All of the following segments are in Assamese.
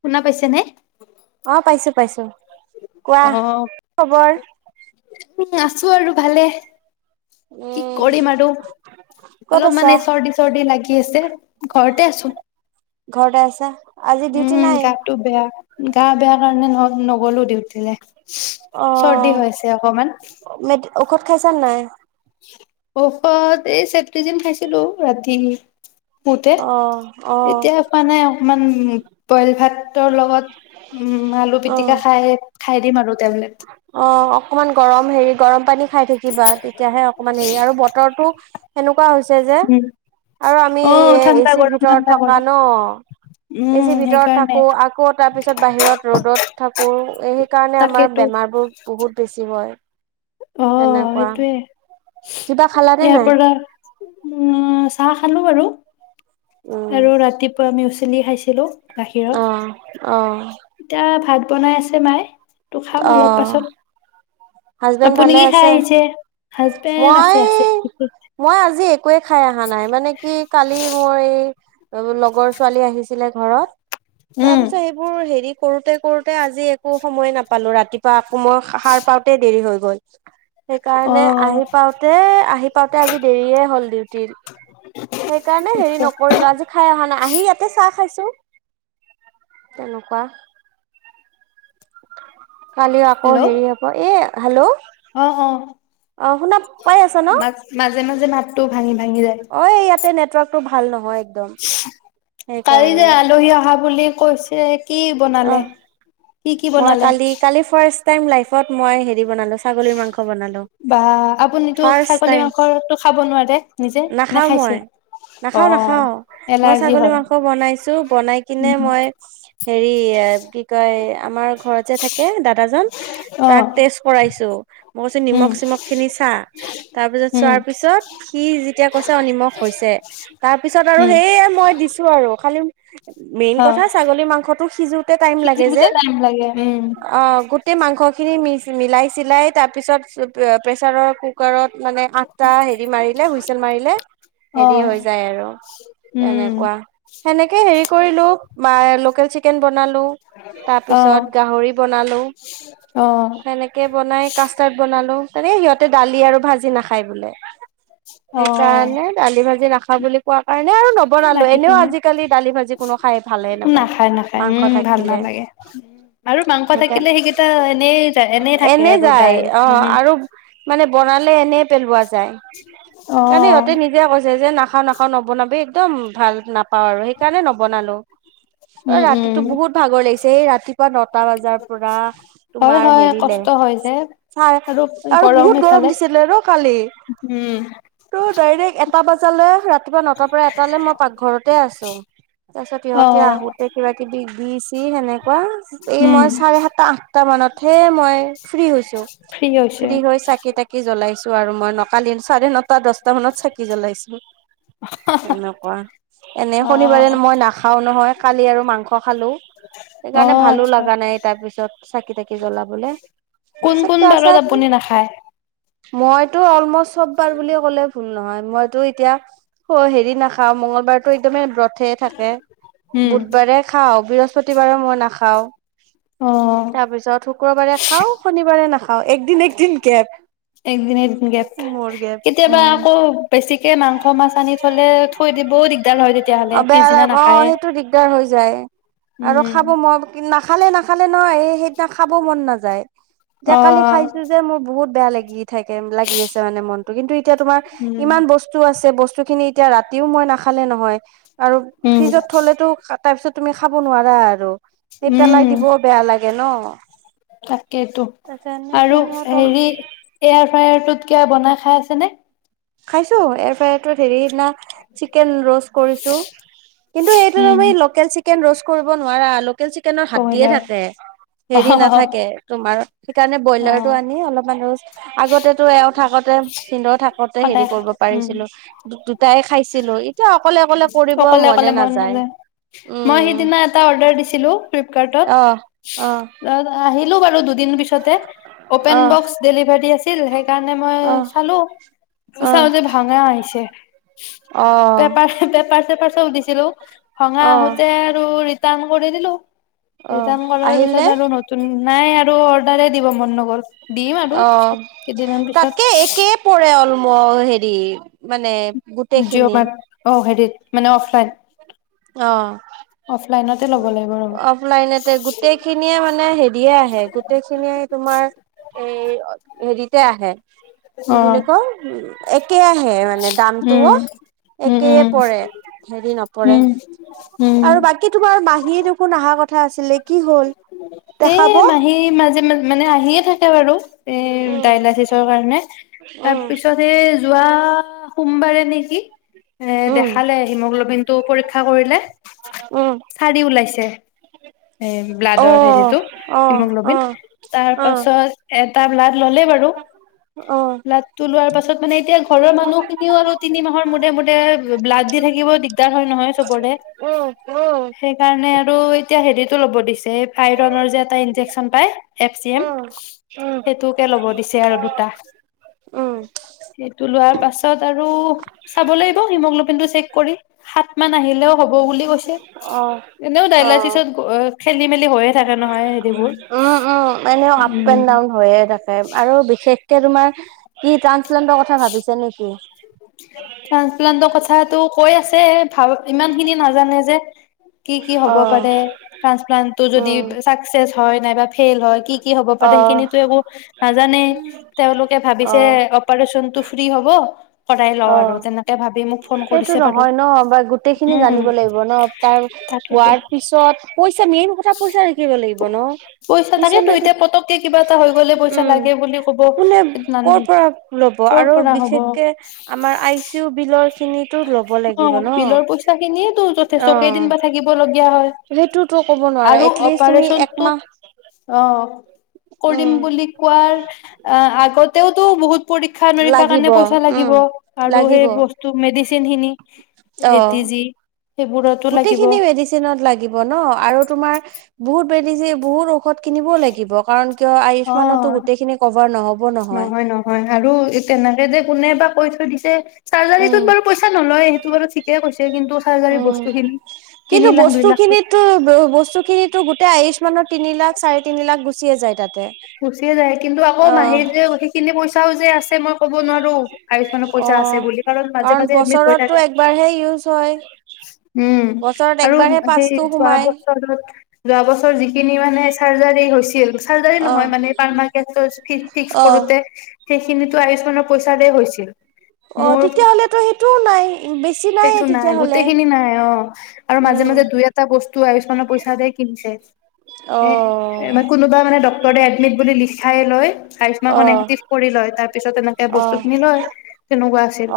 শুনা পাইছে নে? অ পাইছো পাইছো। কোৱা কি খবৰ। আছো আৰু ভালে। কি উম কৰিম আৰু ক'ত অলপ আছা মানে চৰ্দি চৰ্দি লাগি আছে ঘৰতে আছো ঘৰতে আছা আজি ডিউটি উম নাই গাটো বেয়া গা বেয়া কাৰণে নহ। নগ'লো ডিউটি লে অ চৰ্দি হৈছে অকমান কত খাইছা নাই। ঔষড এই চত্ৰি দিন খাইছিলো ৰাতি। তে অ অ এতিয়া মানে অকমান বইল ভাত ৰ লগত উম আলু অ পিটিকা খাই। দিম আৰু টেবলেট। অ অকমান গৰম হেৰি গৰম পানী। খাই থাকিবা তেতিয়াহে অকমান হেৰি আৰু বতৰটো এ কোৱা হৈছে যে উম, আৰু আমি অ', ঠাণ্ডা এচিৰ গৰম ভিতৰত ঠাণ্ডা থকা গৰম ন। এ উম, যে ভিতৰত সেইকাৰণে থাকো আকৌ তাৰপিছত বাহিৰত ৰ'দত থাকো এই। কাৰণে আমাৰ তাকেতো বেমাৰ বোৰ বহুত বেছি হয়। অ সেনেকুৱা সেইটোয়ে কিবা খালানে ইয়াৰ নাই পৰা উম চাহ খালো। আছো এনেই। উম আৰু ৰাতিপুৱা আমি। চিনি খাইছিলোঁ। গাখীৰত অ', অ', এতিয়া ভাত। বনাই আছে মায়ে। তটো খাম অলপ অ', পাছত হাজবেণ্ড আপুনি ভালে কি খাই আছে আহিছে হাজবেণ্ড মই আছে আছে মই আজি একোৱে খাই অহা নাই মানে কি কালি মই লগৰ ছোৱালী আহিছে। আহিলে ঘৰত উম তাৰপিছত সেইবোৰ হেৰি কৰোঁতে কৰোঁতে আজি একো সময়ে নাপ। পালোঁ ৰাতিপুৱা। কোমই সাৰ পাৰ। হৈ গ'ল। অ সেইকাৰণে আহি পাওঁতে আহি পাওঁতে আজি দেৰিয়ে হ'ল ডিউটিত সেইকাৰণে হেৰি নকৰিলো আজি খাই অহা নাই আহি ইয়াতে চাহ খাইছো। তেনেকুৱা। কালি আকৌ হেল্ল' হেৰি হব এ। হেল্ল' অ অ। অ শুনা পাই আছা ন। মাজ মাজে মাজে মাতটো ভাঙি ভা। অ ইয়াতে নে। নেটৱৰ্ক টো ভাল নহয়। একদম সোচচ কালি যে সেইকাৰণে আলহী অহা বুলি। কৈছে। কি অ বনালে কি কি মই বনালে কালি সোচ। টাইম লাইফত মই সেইদিনা। দি বনালো ছাগলী মাংস বনালো বা আপুনিতো ফাৰ্ষ্ট ছাগলী টাইম মাংসটো খাব নোৱাৰে নিজে নে নাখাও খাইছে মই অ নাখাও নাখাও মই এলাৰ্জি ছাগলী হয় মাংস বনাইছো বনাই কিনে উম মই। হেৰি কি কয় আমাৰ ঘৰত যে থাকে দাদাজন অ তাক টেষ্ট কৰাইছো মই কৈছো উম নিমখ চিমখ খিনি চা তাৰপিছত উম চোৱাৰ পিছত সি যেতিয়া কৈছে অ নিমখ হৈছে তাৰ পিছত আৰু উম সেই মই দিছো আৰু খালি। মেইন অ কথা ছাগলী মাংস। সিজোতে টাইম লাগে যে সিজিবতে টাইম লাগে উম আহ গোটেই মাংস। মাংসখিনি মি মিলাই চিলাই তাৰপিছত প্ৰেছাৰৰ কুকাৰত। মানে আঠটা হেৰি মাৰিলে হুইচেল মাৰিলে অ হেৰি হৈ যায় আৰু উম তেনেকুৱা সেনেকে হেৰি। কৰিলো বা লোকেল চিকেন। বনালো অ তাৰপিছত গাহৰি বনালো অ সেনেকে বনাই কাষ্টাৰ্ড বনালোঁ। তেনে সিহঁতে দালি আৰু ভাজি নাখায় বোলে। অ সেইকাৰণে দালি ভাজি ৰাখ। পাগলি। কোৱা কাৰণে আৰু নবনালো বাকী এনেও খিনি আজিকালি দালি ভাজি কোনো খাই ভালে নাপায়। নাখায় নাখায় উম মাংস ভাল থাকিলে নালাগে আৰু মাংস থাকিলে সেইকাৰণে সেইকেইটা এনে এনে থাকে আৰু দাইৰ উ। নাখানালে এনে পেলোৱা। যায় অ কাৰণে সিহঁতে নিজে কৈছে যে নাখাওঁ নাখা। নবনাবি একদম ভাল নাপ পা আৰু সেইকাৰণে নবনালো, উম ৰাতি উম ত বহুত ভাগৰ লাগিছে এই ৰাতিপুৱা নটা বজাৰ পৰা হয় তোমাৰ হয় হেৰিলে কষ্ট হয় যে চাই আৰু বহুত গৰম দিছিলে ন কালি উম ত ডাইৰেক্ত এটা বজালৈ ৰাতি ৰাতিপুৱা নটাৰ পৰা এটালে মই পাকঘৰতে আছো, তাৰপিছত অ সিহঁতি আহোতে কিবা কিবি দি চি সেনেকুৱা এই উম মই চাৰে সাতটা আঠটা মানত হে মই ফ্ৰী হৈছো ফ্ৰী হৈ চাকি তাকি জ্বলাইছো। আৰু মই নকালি চাৰে ন তা দচটা মানত চাকি জ্বলাইছো এনেকুৱা, এনে অ শনিবাৰে মই নাখাও নহয় কালি আৰু মাংস অ সেইকাৰণে ভালো আচ্ছা লগা নাই তাৰপিছত চাকি তাকি জ্বলাবলে কোন তাৰিছত কোন আছা বাৰত তুমি? আপুনি নাখায় মইতো অলমষ্ট চবাৰ বুলি ক'লে ভুল নহয়। মইতো এতিয়া হেৰি নাখাও মংগলবাৰতো একদমেই ব্ৰত থাকে উম। বুধবাৰে বৃহস্পতিবাৰ মই না খাওঁ। অ তাৰ পিছত শুক্ৰবাৰে খাও শনিবাৰে নাখা অ একদিন একদিন গেপ। একদি একদিন গেপ মোৰ গেপ কেতিয়াবা উম আকৌ বেছিকে মাংস মাছ আনি থলে থৈ দিব দিগদাৰ হয় তেতিয়াহলে অ বেয়া পিছদিনা লাগ অ নাখায়। সেইটো দিগদাৰ হৈ যায়। আৰু খাব মন নাখালে নাখালে নহয় সেইদিনা খাব মন নাযায় এতিয়া অ কালি খাইছো যে মোৰ বহুত বেয়া লাগি থাকে লাগি আছে মানে মনতটো কিন্তু এতিয়া তোমাৰ উম। ইমান বস্তু আছে বচ বস্তু খিনি এতিয়া ৰাতিও মই নাখালে নহয়। আৰু উম ফ্ৰিজত থলেতো তাৰপিছত তুমি খাব নোৱাৰা আৰু। সেই পেলাই উম দিবও বেয়া লাগে ন তাকেইেতো তাৰপিছত এনেকে আৰু মই তল হেৰি এয়াৰ ফ্ৰায়াৰটোত কিব বনাই খাই চানে? খাইছো এয়াৰ ফ্ৰায়াৰটোত হেৰি সেইদিনা চিকেন ৰস্ত কৰিছো, কিন্তু এইটো উম লোকেল চিকেন চিকেন ৰোষ্ট কৰিব নোৱাৰা আলোক লোকেল চিকেনৰ হাত দিয়ে ব্ৰইলাৰ থাকে অ হেৰি নাথাকে তোমাৰ সেইকাৰণে অ ব্ৰইলাৰটো আনি অলপ মান ৰোষ্ট আগতেতো এওঁ থাকোতে পিন্ব থাকতে। হেৰি সদায় কৰিব উম পাৰিছিলো দুটাই খাইছিলো এতিয়া অকলে অকলে কৰিব অকলে মনে অকলে মন নাযায় উম। ছিলো। ফ্লিপকাৰ্টতত অহ অহ অ আহি। সেই টো বাৰু দুদিন পিছতে অপেন অহ বকছ ডেলিভাৰি। আছিল সেই। সেই কাৰণে মই অহ চালো অহ চাও যে ভঙা আহিছে অহ পেপাৰ পেপাৰ চেপাৰ চব দিছিলো ভঙা অহ আহোতে আৰু। দাম কৰি দিলো। অহ ৰিটাৰ্ণ কৰাৰ আহিল নে পিছত আৰু নতুন। নাই আৰু অৰ্ডাৰে দিব মন নগল। দিম আৰু অ পিছত। কেইদিনমান পিছত তাতকে একে পৰে অলপ হেৰি। মানে। জিঅ' গোটেইখিনি মাত অ হেৰি। মানে অফলাইন। অ অফলাইনতে ল'ব লাগিব ৰ'ব অফলাইনতে গোটেইখিনিয়ে মানে হেৰিয়ে আহে গোটেইখিনিয়ে তোমাৰ এই। হেৰিতে আহে। কি অ বুলি কয় উম একে আহে মানে উম দামটোও উম একেই উম পৰে হেৰি নপৰে। উম আৰু বাকী তোমাৰ মাহীয়ে দেখোন অহাৰ কথা। আছিলে কি হ'ল হে দেখাব মাহী মাজে মাজে। মানে আহিয়ে থাকে। বাৰু এই উম ডায়নাইটিছৰ কাৰণে উম তাৰপিছত এই। যোৱা সোমবাৰে নেকি। এ উম দেখালে হিমোগ্ল'বিন। তো পৰীক্ষা কৰিলে। উম চাৰি ওলাইছে? অ ব্লাদৰ হেৰীটো অ অ হিমগ্লবিন, তাৰ অ পাছত এ। এটা ব্লাড। ল'লে বাৰু অ ব্লাডটো লোৱাৰ পাছত। মানে এতিয়া। ঘৰৰ মানুহ খিনিও আৰু তিনি মাহৰ মূৰে মূৰে ব্লাড দি থাকিব দিগদাৰ হয় নহয় চবৰে উম উম উম সেইকাৰণে আৰু এতিয়া হেৰিত। টো লব দিছে ফাইলনৰ যে এটা মেডিচিন পায় এফ্চিয়েম উম সেইতোকে লব দিছে আৰু দুটা, উম সেইটো লোৱাৰ পিছত আৰু চাব লাগিব হীমগ্লবিনটো ছেক কৰি সাত কিমান আহিলেও হ'ব বুলি কৈছে এনেও অ অ ডাইলাচিছত উম উম এনেও আপ উম এণ্ড ডাউন হৈয়ে থাকে আৰু বিশেষ এতিয়া তোমাৰ কি টান ইলেণ্ডৰ কথা ভাবিছে নেকি? ট্ৰানসপ্লান্তৰ কথাাতটো কৈ আছে চে থাওক ইমান খিনি নাজানে যে কি কি হব অ' পাৰে ট্ৰানসপ্ল টো যদি উম চাকচেচ হয় নাইবা ফেইল হয় কি কি হ'ব পাৰে অ' সেইখিনিতো একো নাজানেই তেওঁলোকে ভাবিছে অ' অপাৰেচনটো ফ্ৰী হ'ব কৰাই অ লওঁ আৰু তেনেকে ভাবি মোক ফোন সেইটো কৰিছে বাৰু নহয় ন বা গোটেইখিনি উম জানিব লাগিব ন তাৰ তাকেতো হোৱাৰ পিছত কৈ মেইন কথা পইচা থাকিব লাগিব ন পইচা তাকেতো পিছলৈক এতিয়া পতককে কিবা এটা হৈ গ'লে পইচা উম লাগে বুলি ক'ব কোনে কৰ পৰা লব ক'ৰ আৰু পৰা হ'ব বিশেষকে আমাৰ আই চি ইউ বিলত অ বিলৰ পইচা খিনিয়ে ত যথেষ্ট অ' কেইদিন বা থাকিব লগগীয়া হয় সেইটোতো ক'ব নোৱাৰা আৰু এটলিষ্ট তুমি অপাৰেচনটো একমাহ অঁ কৰিম উম বুলি কোৱাৰ আগতেও টো বহুত পৰীক্ষা - নিৰীক্ষাৰ লাগিব কাৰণে পইচা উম লাগিব, আৰু লাগিব সেই বস্তু মেডিচিন ধিনী অ এতি যি গোটেইখিনি মেডিচিনত লাগিব ন আৰু তোমাৰ বহুত [unintelligible] ঔষধ কিনিবও লাগিব কাৰণ কিয় আয়ুষ্মানটো অ গোটেইখিনি কভাৰ ন'হব নহয়। নহয় আৰু তেনেকে যে কোনে বা কৈ থৈ দিছে। চাৰ্জাৰীটোত উম বাৰু পইচা নলয় সেইটো বাৰু ঠিকেই কৈছে কিন্তু চাৰ্জাৰী উম বস্তুখিনি কিন্তু তিনি লাখ দুই লাখ তো গোটেই আয়ু্ষ্মানৰ তিনি লাখ, চাৰে তিনি লাখ গুচিয়ে যায়। তাতে গুচিয়ে যায় কিন্তু আকৌ অ মাহে যে সেইখিনি পই তেওঁ যে আছে মই ক'বা নৰো গাড়ীখনৰ অ পইচা আছে বুলি কাৰণ মাজে মাজে এডমিট হৈ বছৰতটো থাকে একবাৰহে ইউজ হয় উ বছৰত আৰু একবাৰহে পাঁচটো যোৱা সোমাই বছৰ যিখিনি মানে যিখিনি চাৰ্জাৰী হৈছিল, চাৰ্জাৰী অ নহয় মানে এইবাৰ আমাৰ কেচটো ফি ফিক্স অ কৰোতে সেইখিনিতো আয়ু্ষ্মানৰ পইচাৰে হৈছিল। অ' মোৰ তেতিয়া হ'লেতো সেইটোও নাই, বেছি নাইয়ে সেইটো নাই তেতিয়াহ'লে গোটেই খিনি নাই অ' আৰু মাজে - মাজে উম দুই, এটা বস্তু আয়ু্ষ্মানৰ পইচাৰে কিনিছে, এ অ', কোনোবা মানে ডক্টৰে আহ এডমিট বুলি লিখ লিখি লয়, আয়ুষ্মানখনে সিহঁতে অ', এক্টিভ কৰি লয়। তাৰ পিছত এনেকে বস্তু অ', খিনি লয়, তেনেকুৱা আছিল,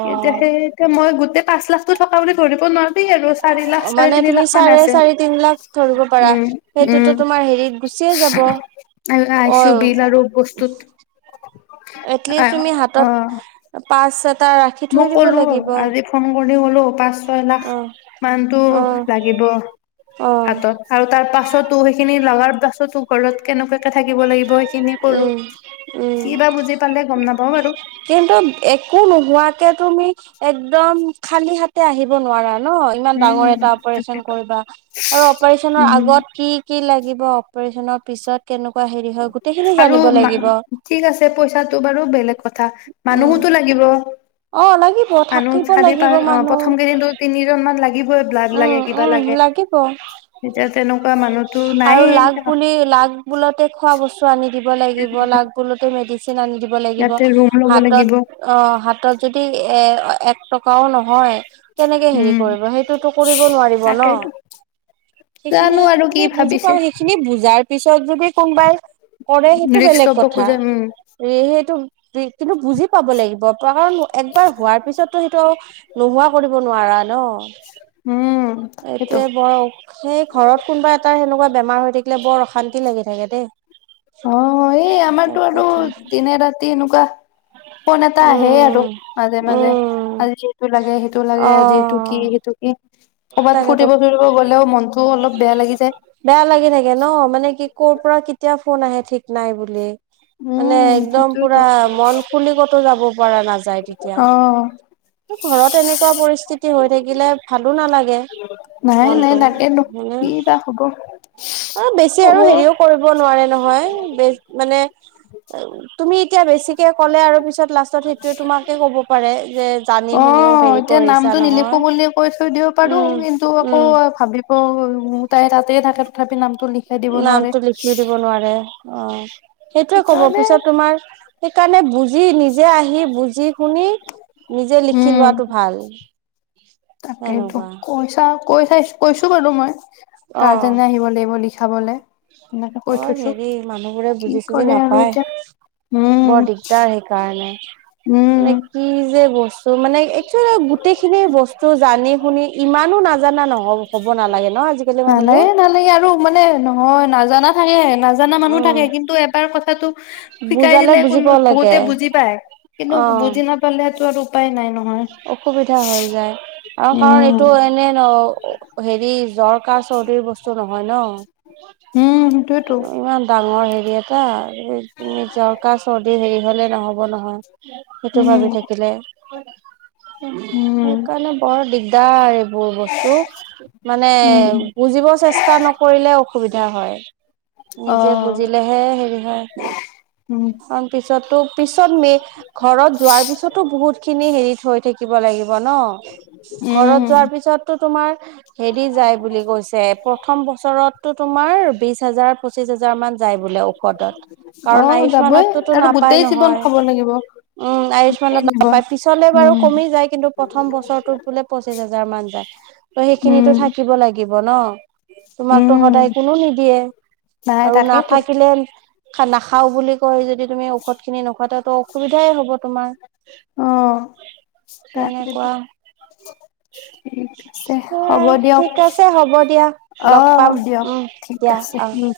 তেতিয়া সেই মই গোটেই পাঁচ লাখটো টকা বুলি ধৰিব নৰবি আৰু। চাৰি লাখ চাৰে মানে তিনি তুমি লাখ মান চাৰে আছে চাৰি, তিন লাখ ধৰিব পাৰা। উম সেইটোতো উম তোমাৰ হেৰিত গুচিয়ে যাব আইচো অ' বিল আৰু বস্তুত এটলিষ্ট তুমি অ হাতত হা পাঁচ মই ক'লো, আজি ফোন কৰি হেল্ল', -হেল্ল', পাঁচ দহ লাখ অ', মানতটো অ', লাগিব অ', হাতত আৰু তাৰ পাছত তো সেইখিনি লগাৰ পাছতো ঘৰত কেনেকা তই থাকিব লাগিব সেইখিনি ক'লো উম, কি উম। বা বুজি পালে গম নাপাওঁ বাৰু এতিয়া তুমি একদম খালি হাতে আহিব নোৱাৰা। অ' ইমান ডাঙৰ উম এটা অপাৰেচন তাকেতো কৰিবা আৰু অপাৰেচনৰ উম আগত কি কি লাগিব অপাৰেচনৰ পিছত কেনেক আৰু ঠিক আছে পইচাটো বাৰু বেলেগ কথা উম মানুহোতো লাগিব। অ' লাগিব, মানুহ থাকিব চাৰি লাগিব পাঁচ অ মানুহ। প্ৰথম কেইদিনতো তিনিজন মান লাগিবই। ব্লাড লাগে কিবা উম-উম লাগে লাগিব এতিয়া তেনেকুৱা মানুহতো আৰু নাইয়ে লাগ বুলি লাগ বুলতে খোৱা বস্তু সেইটো আনি দিব লাগিব লাগ বোলোতে মেডিচিন আনি দিব লাগিব। ইয়াতে ৰুম ল'ব হাতত লাগিব অ' হাতত যদি এ এক টকাও নহয়। কেনেকে হেৰি উম কৰিব সেইটো কৰিব নোৱাৰিব ন, ' তাকেইতো সেইখিনি, জানো আৰু কি সেইখিনি বুজি ভাবিছে পাওঁ সেইখিনি বুজাটো তাৰ পিছ তাইক যদি কোনোবাই কৰে সেইটো ৰিক্স বেলেগ ল'ব কথা খোজে উম সে সেইটো সেইটোৱে, তুমি বুজি পাব লাগিব। কাৰণ একবাৰ হোৱাৰ পিছতটো সেইটো আৰু নোহোৱা কৰিব নোৱাৰা ন। উম সেইটো এইটোয়ে বৰ, সেই ঘৰত কোনোবা এটা সেনেকোৱা বেমাৰ হৈ থাকিলে বৰ অশান্তি লাগি থাকে দেই। অ এই আমাৰতো আৰু তাকেতো দিনে ৰাতি এনেকুৱা ফোন এটা আহে উম আৰু মাজে মাজে, উম আজি এইটো লাগে সেইটো অ লাগে আজি এইটো কি সেইটো কি? ক'ৰবাত তাকেতো ফুৰিব চুৰিব গ'লেও মনটো অলপ বেয়া লাগি যায়। বেয়া লাগি থাকে ন, মানে কি কৰ' পৰা কেতিয়া? ফোন আহে ঠিক নাই বুলি। মানে উম, একদম সেইটোৱেতো পুৰা মন খুলি কতো যাব পৰা নাযায় তেতিয়া, অ', ঘৰত এনেকুৱা পৰিস্থিতি হৈ থাকিলে ভাল নালাগে নাই নাই মনটো, তাকেতো ম কি বা হ'ব অ বেছি হ'ব আৰু হেৰিও কৰিব নোৱাৰে নহয় বে মানে তুমি এতিয়া বেছিকে ক'লে আৰু পিছত লাষ্টত সেইটোয়ে তোমাকে ক'ব পাৰে, যে জানি শুনিও অ', হেৰি কৰিছা নহয়। পাৰোঁ, উম কিন্তু আকৌ উম ভাবিব উম, তাই তাতে থাকে তথাপি নাম নামটো লিখি দিব নোৱাৰে, অ সু [unintelligible] সেইটোয়ে ক'ব সেইকাৰণে পিছত, তোমাৰ সেইকাৰণে বুজ যি নিজি [unintelligible] নিজে আহি বুজি, শুনি নিজে লিখি উম। লোৱাটো ভাল। তাকেইতো, সেনেকুৱা কৈছা কৈ চাইছো, কৈছো বাৰু মই অ গাৰ্জেনে আহিব লাগিব, লিখ লিখাবলে। এনেকে কৈ বৰ থৈছো হেৰি, মানুহবোৰে কি বুজি-চুজি কৰে আৰু নাপায়, এতিয়া বৰ উম দিগদাৰ সেইকাৰণে, উম মানে কি যে বস্তু মানে, একেচলি গোটেই খিনি বস্তু জানি-শুনি ইমানো নাজানা নহয় নালাগে-নালাগে আৰু মানে হয়, নাজানা থাকে, নাজানা মানুহ উম থাকে কিন্তু এবাৰ কথাটো শিকাই বুজালে দিলে বুজি কোনো পাব বহুতে লাগে বুজি পায়, কিন্তু অ বুজি নাপালেটো আৰু উপায় নাই ন অসুবিধা হৈ যায় আৰু কাৰণ উম এইটো এনে ন হেৰি জ্বৰ, কাহ, চৰ্দিৰ বস্তু নহয় ন উম, সেইটোৱেটো সি এটা জৰ, কাহ, চৰ্দি সেই হ'লে, নহ'ব নহয় সেইটো ভাবি উম থাকিলে হয় উম, সেইকাৰণে বৰ দিগদাৰ তাৰ [unintelligible] বোৰ বস্তু, মানে উম বুজিব চেষ্টা নকৰিলে অ' সুবিধা হয়। অ নিজে বুজিলেহে হেৰি হয়, উম তাৰ পিছতো, পিছত মে, ঘৰত যোৱাৰ পিছতো বহুত খিনি হেৰি থাকিব লাগে। ‌ ন? ঘৰত উম যোৱাৰ পিছতটো, তোমাৰ হেৰি যায় বুলি কৈছে, প্ৰথম বছৰত টো, তোমাৰ বিশ হাজাৰ পঁচিশ হাজাৰ মান যায় বোলে, ঔষধত অ কাৰণ আউচ যাবই মানত ত'তো আৰু নাপায় গোটেই জীৱন নহয়। খাব লাগিব উম! আউচ গোটেই মানত জীৱন নেপাই পিছলৈ বাৰু উম কমি যায়, কিন্তু, প্ৰথম বছৰটোত বোলে পঁচিশ হাজাৰ মান যায়। ত' সেইখিনিতো উম থাকিব লাগিব ন। [inaudible] তোমাকতো উম সদায় কোনো নিদিয়ে, নাই আৰু তাকেইতো নাথাকিলেও নাখাও বুলি কয় যদি তুমি ঔষধ খিনি নোখোৱা, তো অসুবিধাই হ'ব তোমাৰ। অ তাকেইতো তেনেকুৱা ঠিক আছে হ'ব দিয়ক ঠিক আছে, হ'ব দিয়া, অ লগ পাম, দিয়ক উম ঠিক দিয়া আছে আহ। উম